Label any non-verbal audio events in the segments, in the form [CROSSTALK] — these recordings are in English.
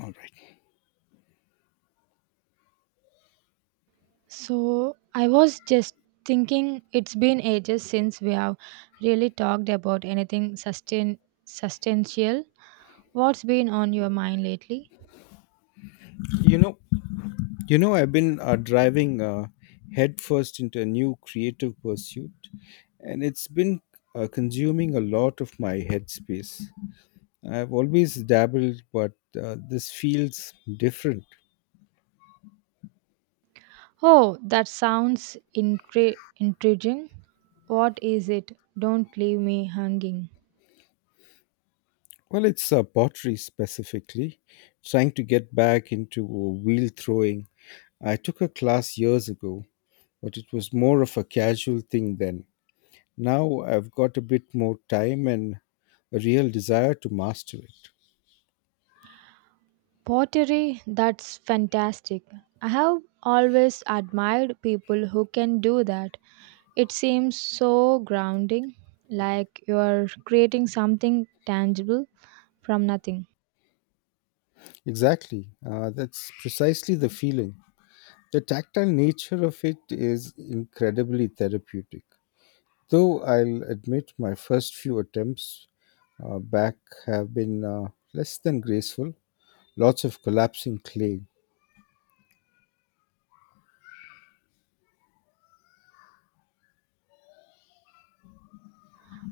All right. So, I was just thinking it's been ages since we have really talked about anything sustain substantial. What's been on your mind lately? You know, I've been driving headfirst into a new creative pursuit, and it's been consuming a lot of my headspace. I've always dabbled, but this feels different. Oh, that sounds intriguing. What is it? Don't leave me hanging. Well, it's pottery specifically. Trying to get back into wheel throwing. I took a class years ago, but it was more of a casual thing then. Now I've got a bit more time and a real desire to master it. Pottery, that's fantastic. I have always admired people who can do that. It seems so grounding, like you are creating something tangible from nothing. Exactly. That's precisely the feeling. The tactile nature of it is incredibly therapeutic. Though I'll admit my first few attempts back have been less than graceful. Lots of collapsing clay.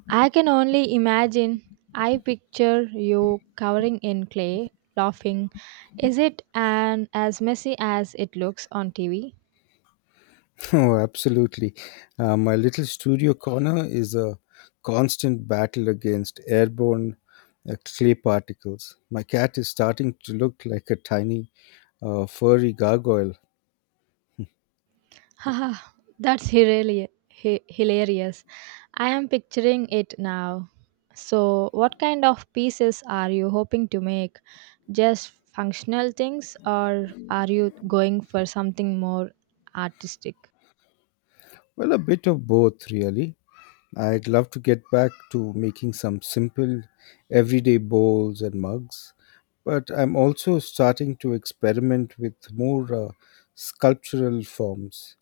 I can only imagine. I picture you covering in clay, laughing. Is it an as messy as it looks on TV? [LAUGHS] Oh, absolutely. My little studio corner is a constant battle against airborne clay particles. My cat is starting to look like a tiny furry gargoyle. [LAUGHS] Haha, that's hilarious. I am picturing it now. So, what kind of pieces are you hoping to make? Just functional things, or are you going for something more artistic? Well, a bit of both, really. I'd love to get back to making some simple, everyday bowls and mugs, but I'm also starting to experiment with more sculptural forms.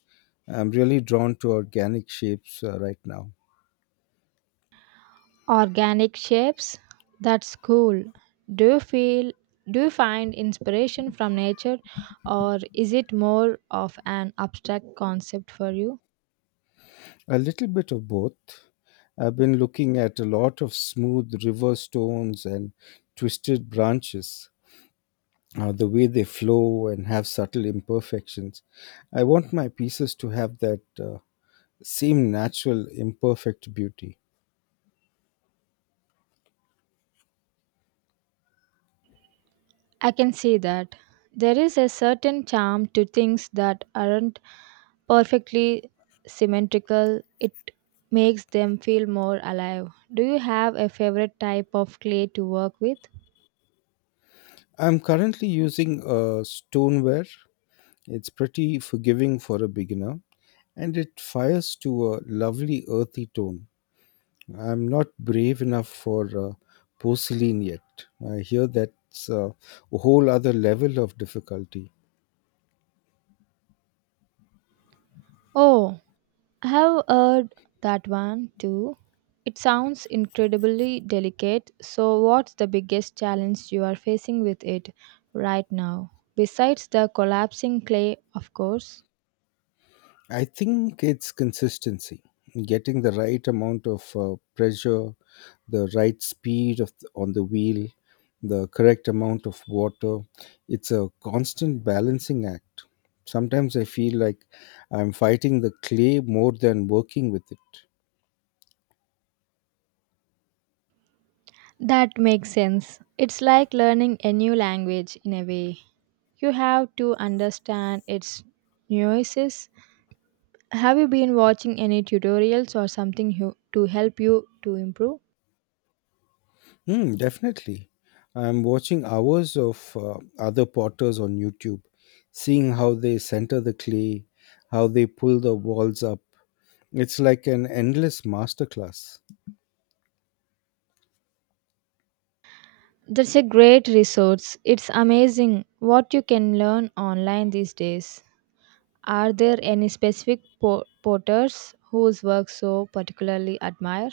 I'm really drawn to organic shapes right now. Organic shapes? That's cool. Do you feel do you find inspiration from nature or is it more of an abstract concept for you? A little bit of both. I've been looking at a lot of smooth river stones and twisted branches. The way they flow and have subtle imperfections. I want my pieces to have that same natural, imperfect beauty. I can see that. There is a certain charm to things that aren't perfectly symmetrical. It makes them feel more alive. Do you have a favorite type of clay to work with? I'm currently using a stoneware. It's pretty forgiving for a beginner and it fires to a lovely earthy tone. I'm not brave enough for porcelain yet. I hear that's a whole other level of difficulty. Oh, I have heard that one too. It sounds incredibly delicate. So, what's the biggest challenge you are facing with it right now? Besides the collapsing clay, of course. I think it's consistency, getting the right amount of pressure, the right speed of the, on the wheel, the correct amount of water. It's a constant balancing act. Sometimes I feel like I'm fighting the clay more than working with it. That makes sense. It's like learning a new language in a way. You have to understand its nuances. Have you been watching any tutorials or to help you to improve? Hmm, definitely. I'm watching hours of other potters on YouTube, seeing how they center the clay, how they pull the walls up. It's like an endless masterclass. That's a great resource. It's amazing what you can learn online these days. Are there any specific porters whose work so particularly admire?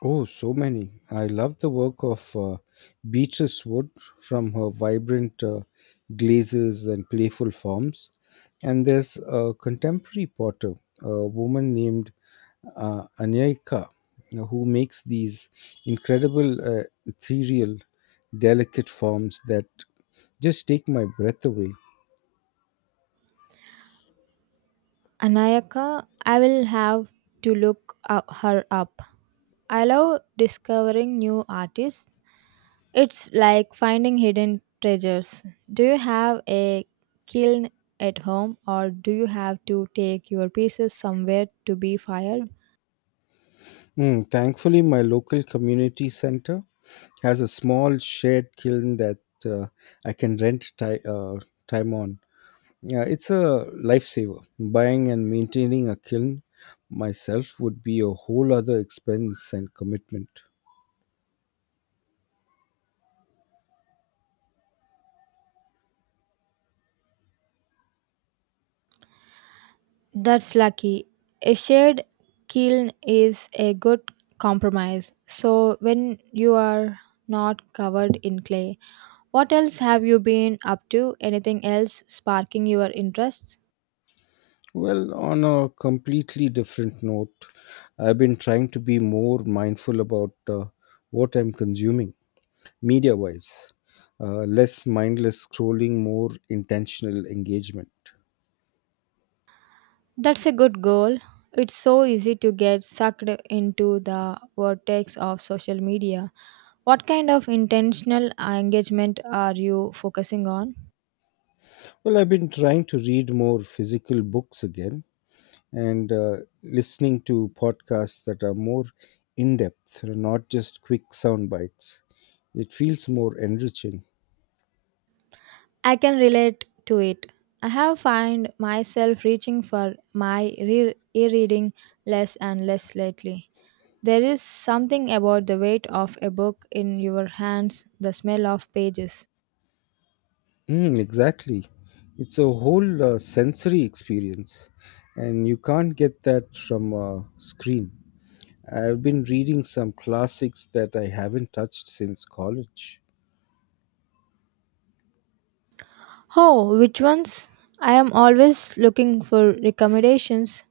Oh, so many. I love the work of Beatrice Wood from her vibrant glazes and playful forms. And there's a contemporary potter, a woman named Anyika, who makes these incredible, ethereal, delicate forms that just take my breath away. Anayaka, I will have to her up. I love discovering new artists. It's like finding hidden treasures. Do you have a kiln at home or do you have to take your pieces somewhere to be fired? Mm, thankfully, my local community center has a small shared kiln that uh, I can rent time on. Yeah, it's a lifesaver. Buying and maintaining a kiln myself would be a whole other expense and commitment. That's lucky. A shared kiln is a good compromise. So when you are not covered in clay, what else have you been up to? Anything else sparking your interests? Well, on a completely different note, I've been trying to be more mindful about what I'm consuming media wise. Less mindless scrolling, more intentional engagement. That's a good goal. It's so easy to get sucked into the vortex of social media. What kind of intentional engagement are you focusing on? Well, I've been trying to read more physical books again and listening to podcasts that are more in depth, not just quick sound bites. It feels more enriching. I can relate to it. I have found myself reaching for my e-reading less and less lately. There is something about the weight of a book in your hands, the smell of pages. Mm, exactly. It's a whole sensory experience, and you can't get that from a screen. I've been reading some classics that I haven't touched since college. Oh, which ones? I am always looking for recommendations.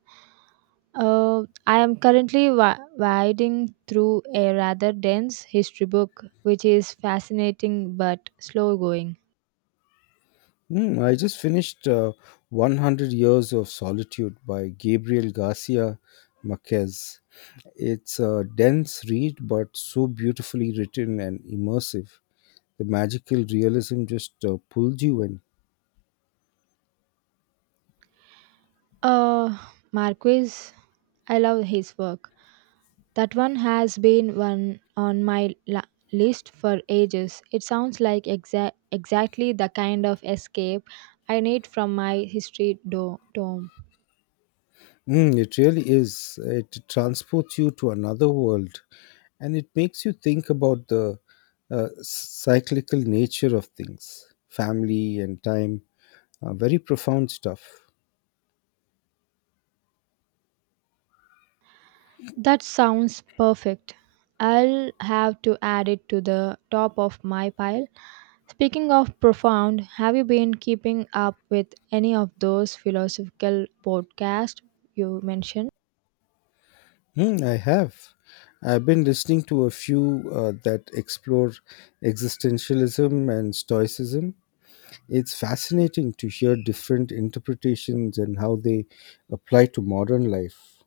I am currently wading through a rather dense history book, which is fascinating but slow going. Hmm, I just finished 100 Years of Solitude by Gabriel Garcia Marquez. It's a dense read, but so beautifully written and immersive. The magical realism just pulls you in. Uh, Marquis, I love his work. That one has been one on my list for ages. It sounds like exactly the kind of escape I need from my history tome. Mm, it really is. It transports you to another world and it makes you think about the cyclical nature of things, family and time. Very profound stuff. That sounds perfect. I'll have to add it to the top of my pile. Speaking of profound, have you been keeping up with any of those philosophical podcasts you mentioned? Hmm, I have. I've been listening to a few that explore existentialism and stoicism. It's fascinating to hear different interpretations and how they apply to modern life.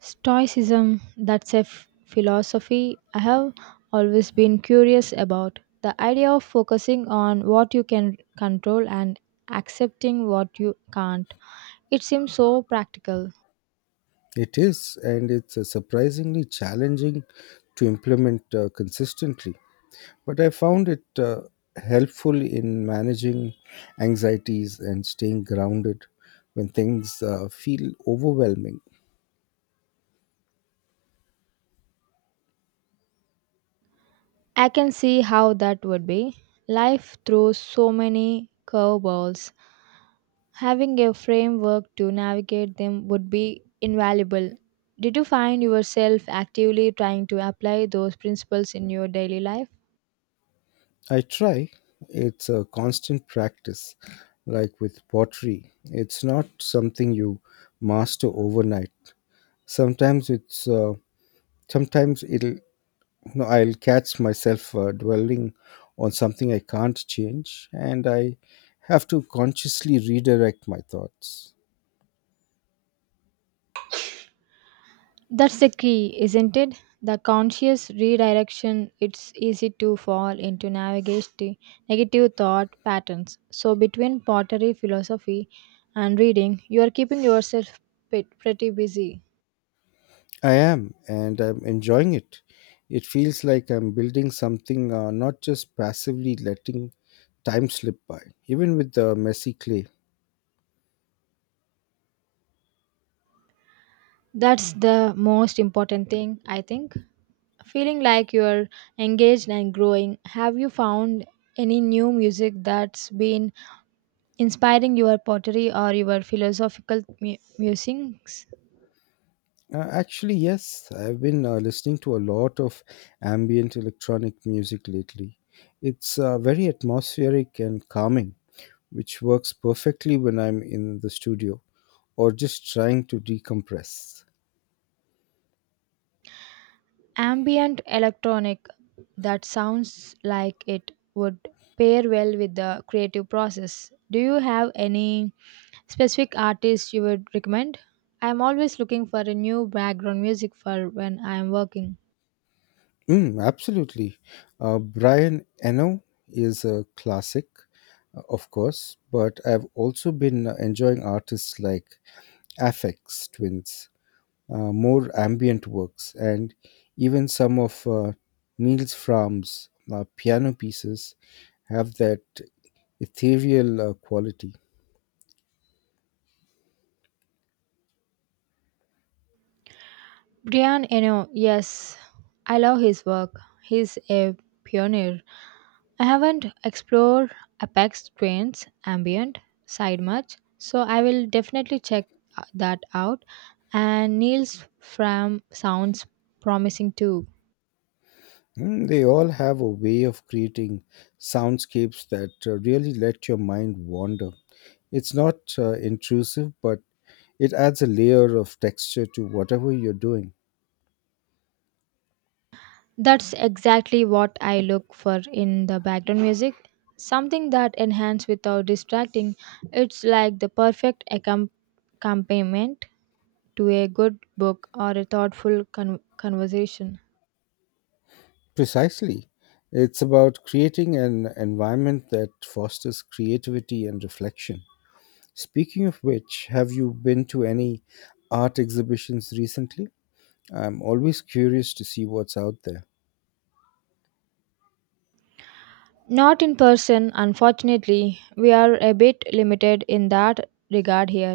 Stoicism, that's a philosophy I have always been curious about. The idea of focusing on what you can control and accepting what you can't. It seems so practical. It is, and it's surprisingly challenging to implement consistently. But I found it helpful in managing anxieties and staying grounded when things feel overwhelming. I can see how that would be. Life throws so many curveballs. Having a framework to navigate them would be invaluable. Did you find yourself actively trying to apply those principles in your daily life? I try, it's a constant practice, like with pottery. It's not something you master overnight. Sometimes it's sometimes it'll no, I'll catch myself dwelling on something I can't change, and I have to consciously redirect my thoughts. That's the key, isn't it? The conscious redirection, it's easy to fall into negative thought patterns. So, between pottery philosophy and reading, you are keeping yourself pretty busy. I am, and I'm enjoying it. It feels like I'm building something, not just passively letting time slip by, even with the messy clay. That's the most important thing, I think. Feeling like you're engaged and growing. Have you found any new music that's been inspiring your pottery or your philosophical musings? Actually, yes, I've been listening to a lot of ambient electronic music lately. It's very atmospheric and calming, which works perfectly when I'm in the studio or just trying to decompress. Ambient electronic, that sounds like it would pair well with the creative process. Do you have any specific artists you would recommend? I'm always looking for a new background music for when I'm working. Mm, absolutely. Brian Eno is a classic, of course, but I've also been enjoying artists like Aphex Twins, more ambient works, and even some of Niels Frahm's piano pieces have that ethereal quality. Brian Eno, yes, I love his work. He's a pioneer. I haven't explored Apex Twin's ambient side much, so I will definitely check that out. And Neil's Fram sounds promising too. Mm, they all have a way of creating soundscapes that really let your mind wander. It's not intrusive, but it adds a layer of texture to whatever you're doing. That's exactly what I look for in the background music. Something that enhances without distracting. It's like the perfect accompaniment to a good book or a thoughtful conversation. Precisely. It's about creating an environment that fosters creativity and reflection. Speaking of which, have you been to any art exhibitions recently? I'm always curious to see what's out there. Not in person, unfortunately. We are a bit limited in that regard here.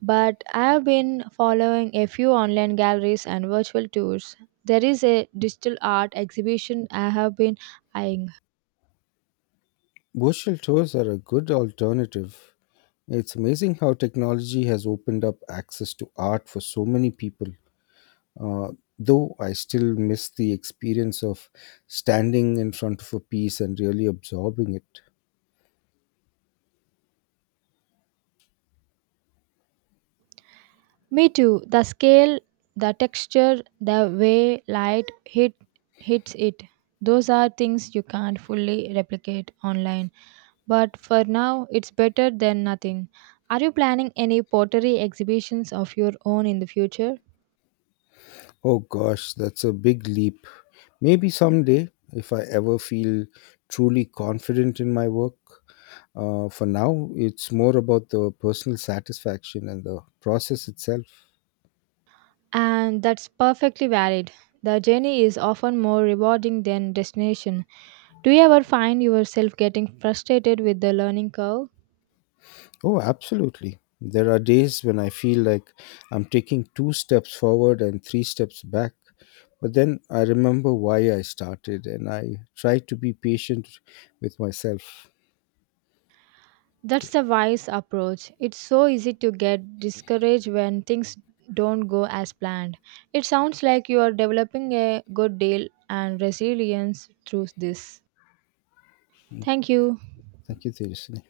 But I have been following a few online galleries and virtual tours. There is a digital art exhibition I have been eyeing. Virtual tours are a good alternative. It's amazing how technology has opened up access to art for so many people. Uh, though I still miss the experience of standing in front of a piece and really absorbing it. Me too. The scale, the texture, the way hits it. Those are things you can't fully replicate online, but for now it's better than nothing. Are you planning any pottery exhibitions of your own in the future? Oh gosh, that's a big leap. Maybe someday, if I ever feel truly confident in my work. For now, it's more about the personal satisfaction and the process itself. And that's perfectly valid. The journey is often more rewarding than destination. Do you ever find yourself getting frustrated with the learning curve? Oh, absolutely. There are days when I feel like I'm taking 2 steps forward and 3 steps back. But then I remember why I started and I try to be patient with myself. Thank That's you, the wise approach. It's so easy to get discouraged when things don't go as planned. It sounds like you are developing a good deal and resilience through this. Thank you. Thank you, Tejaswini.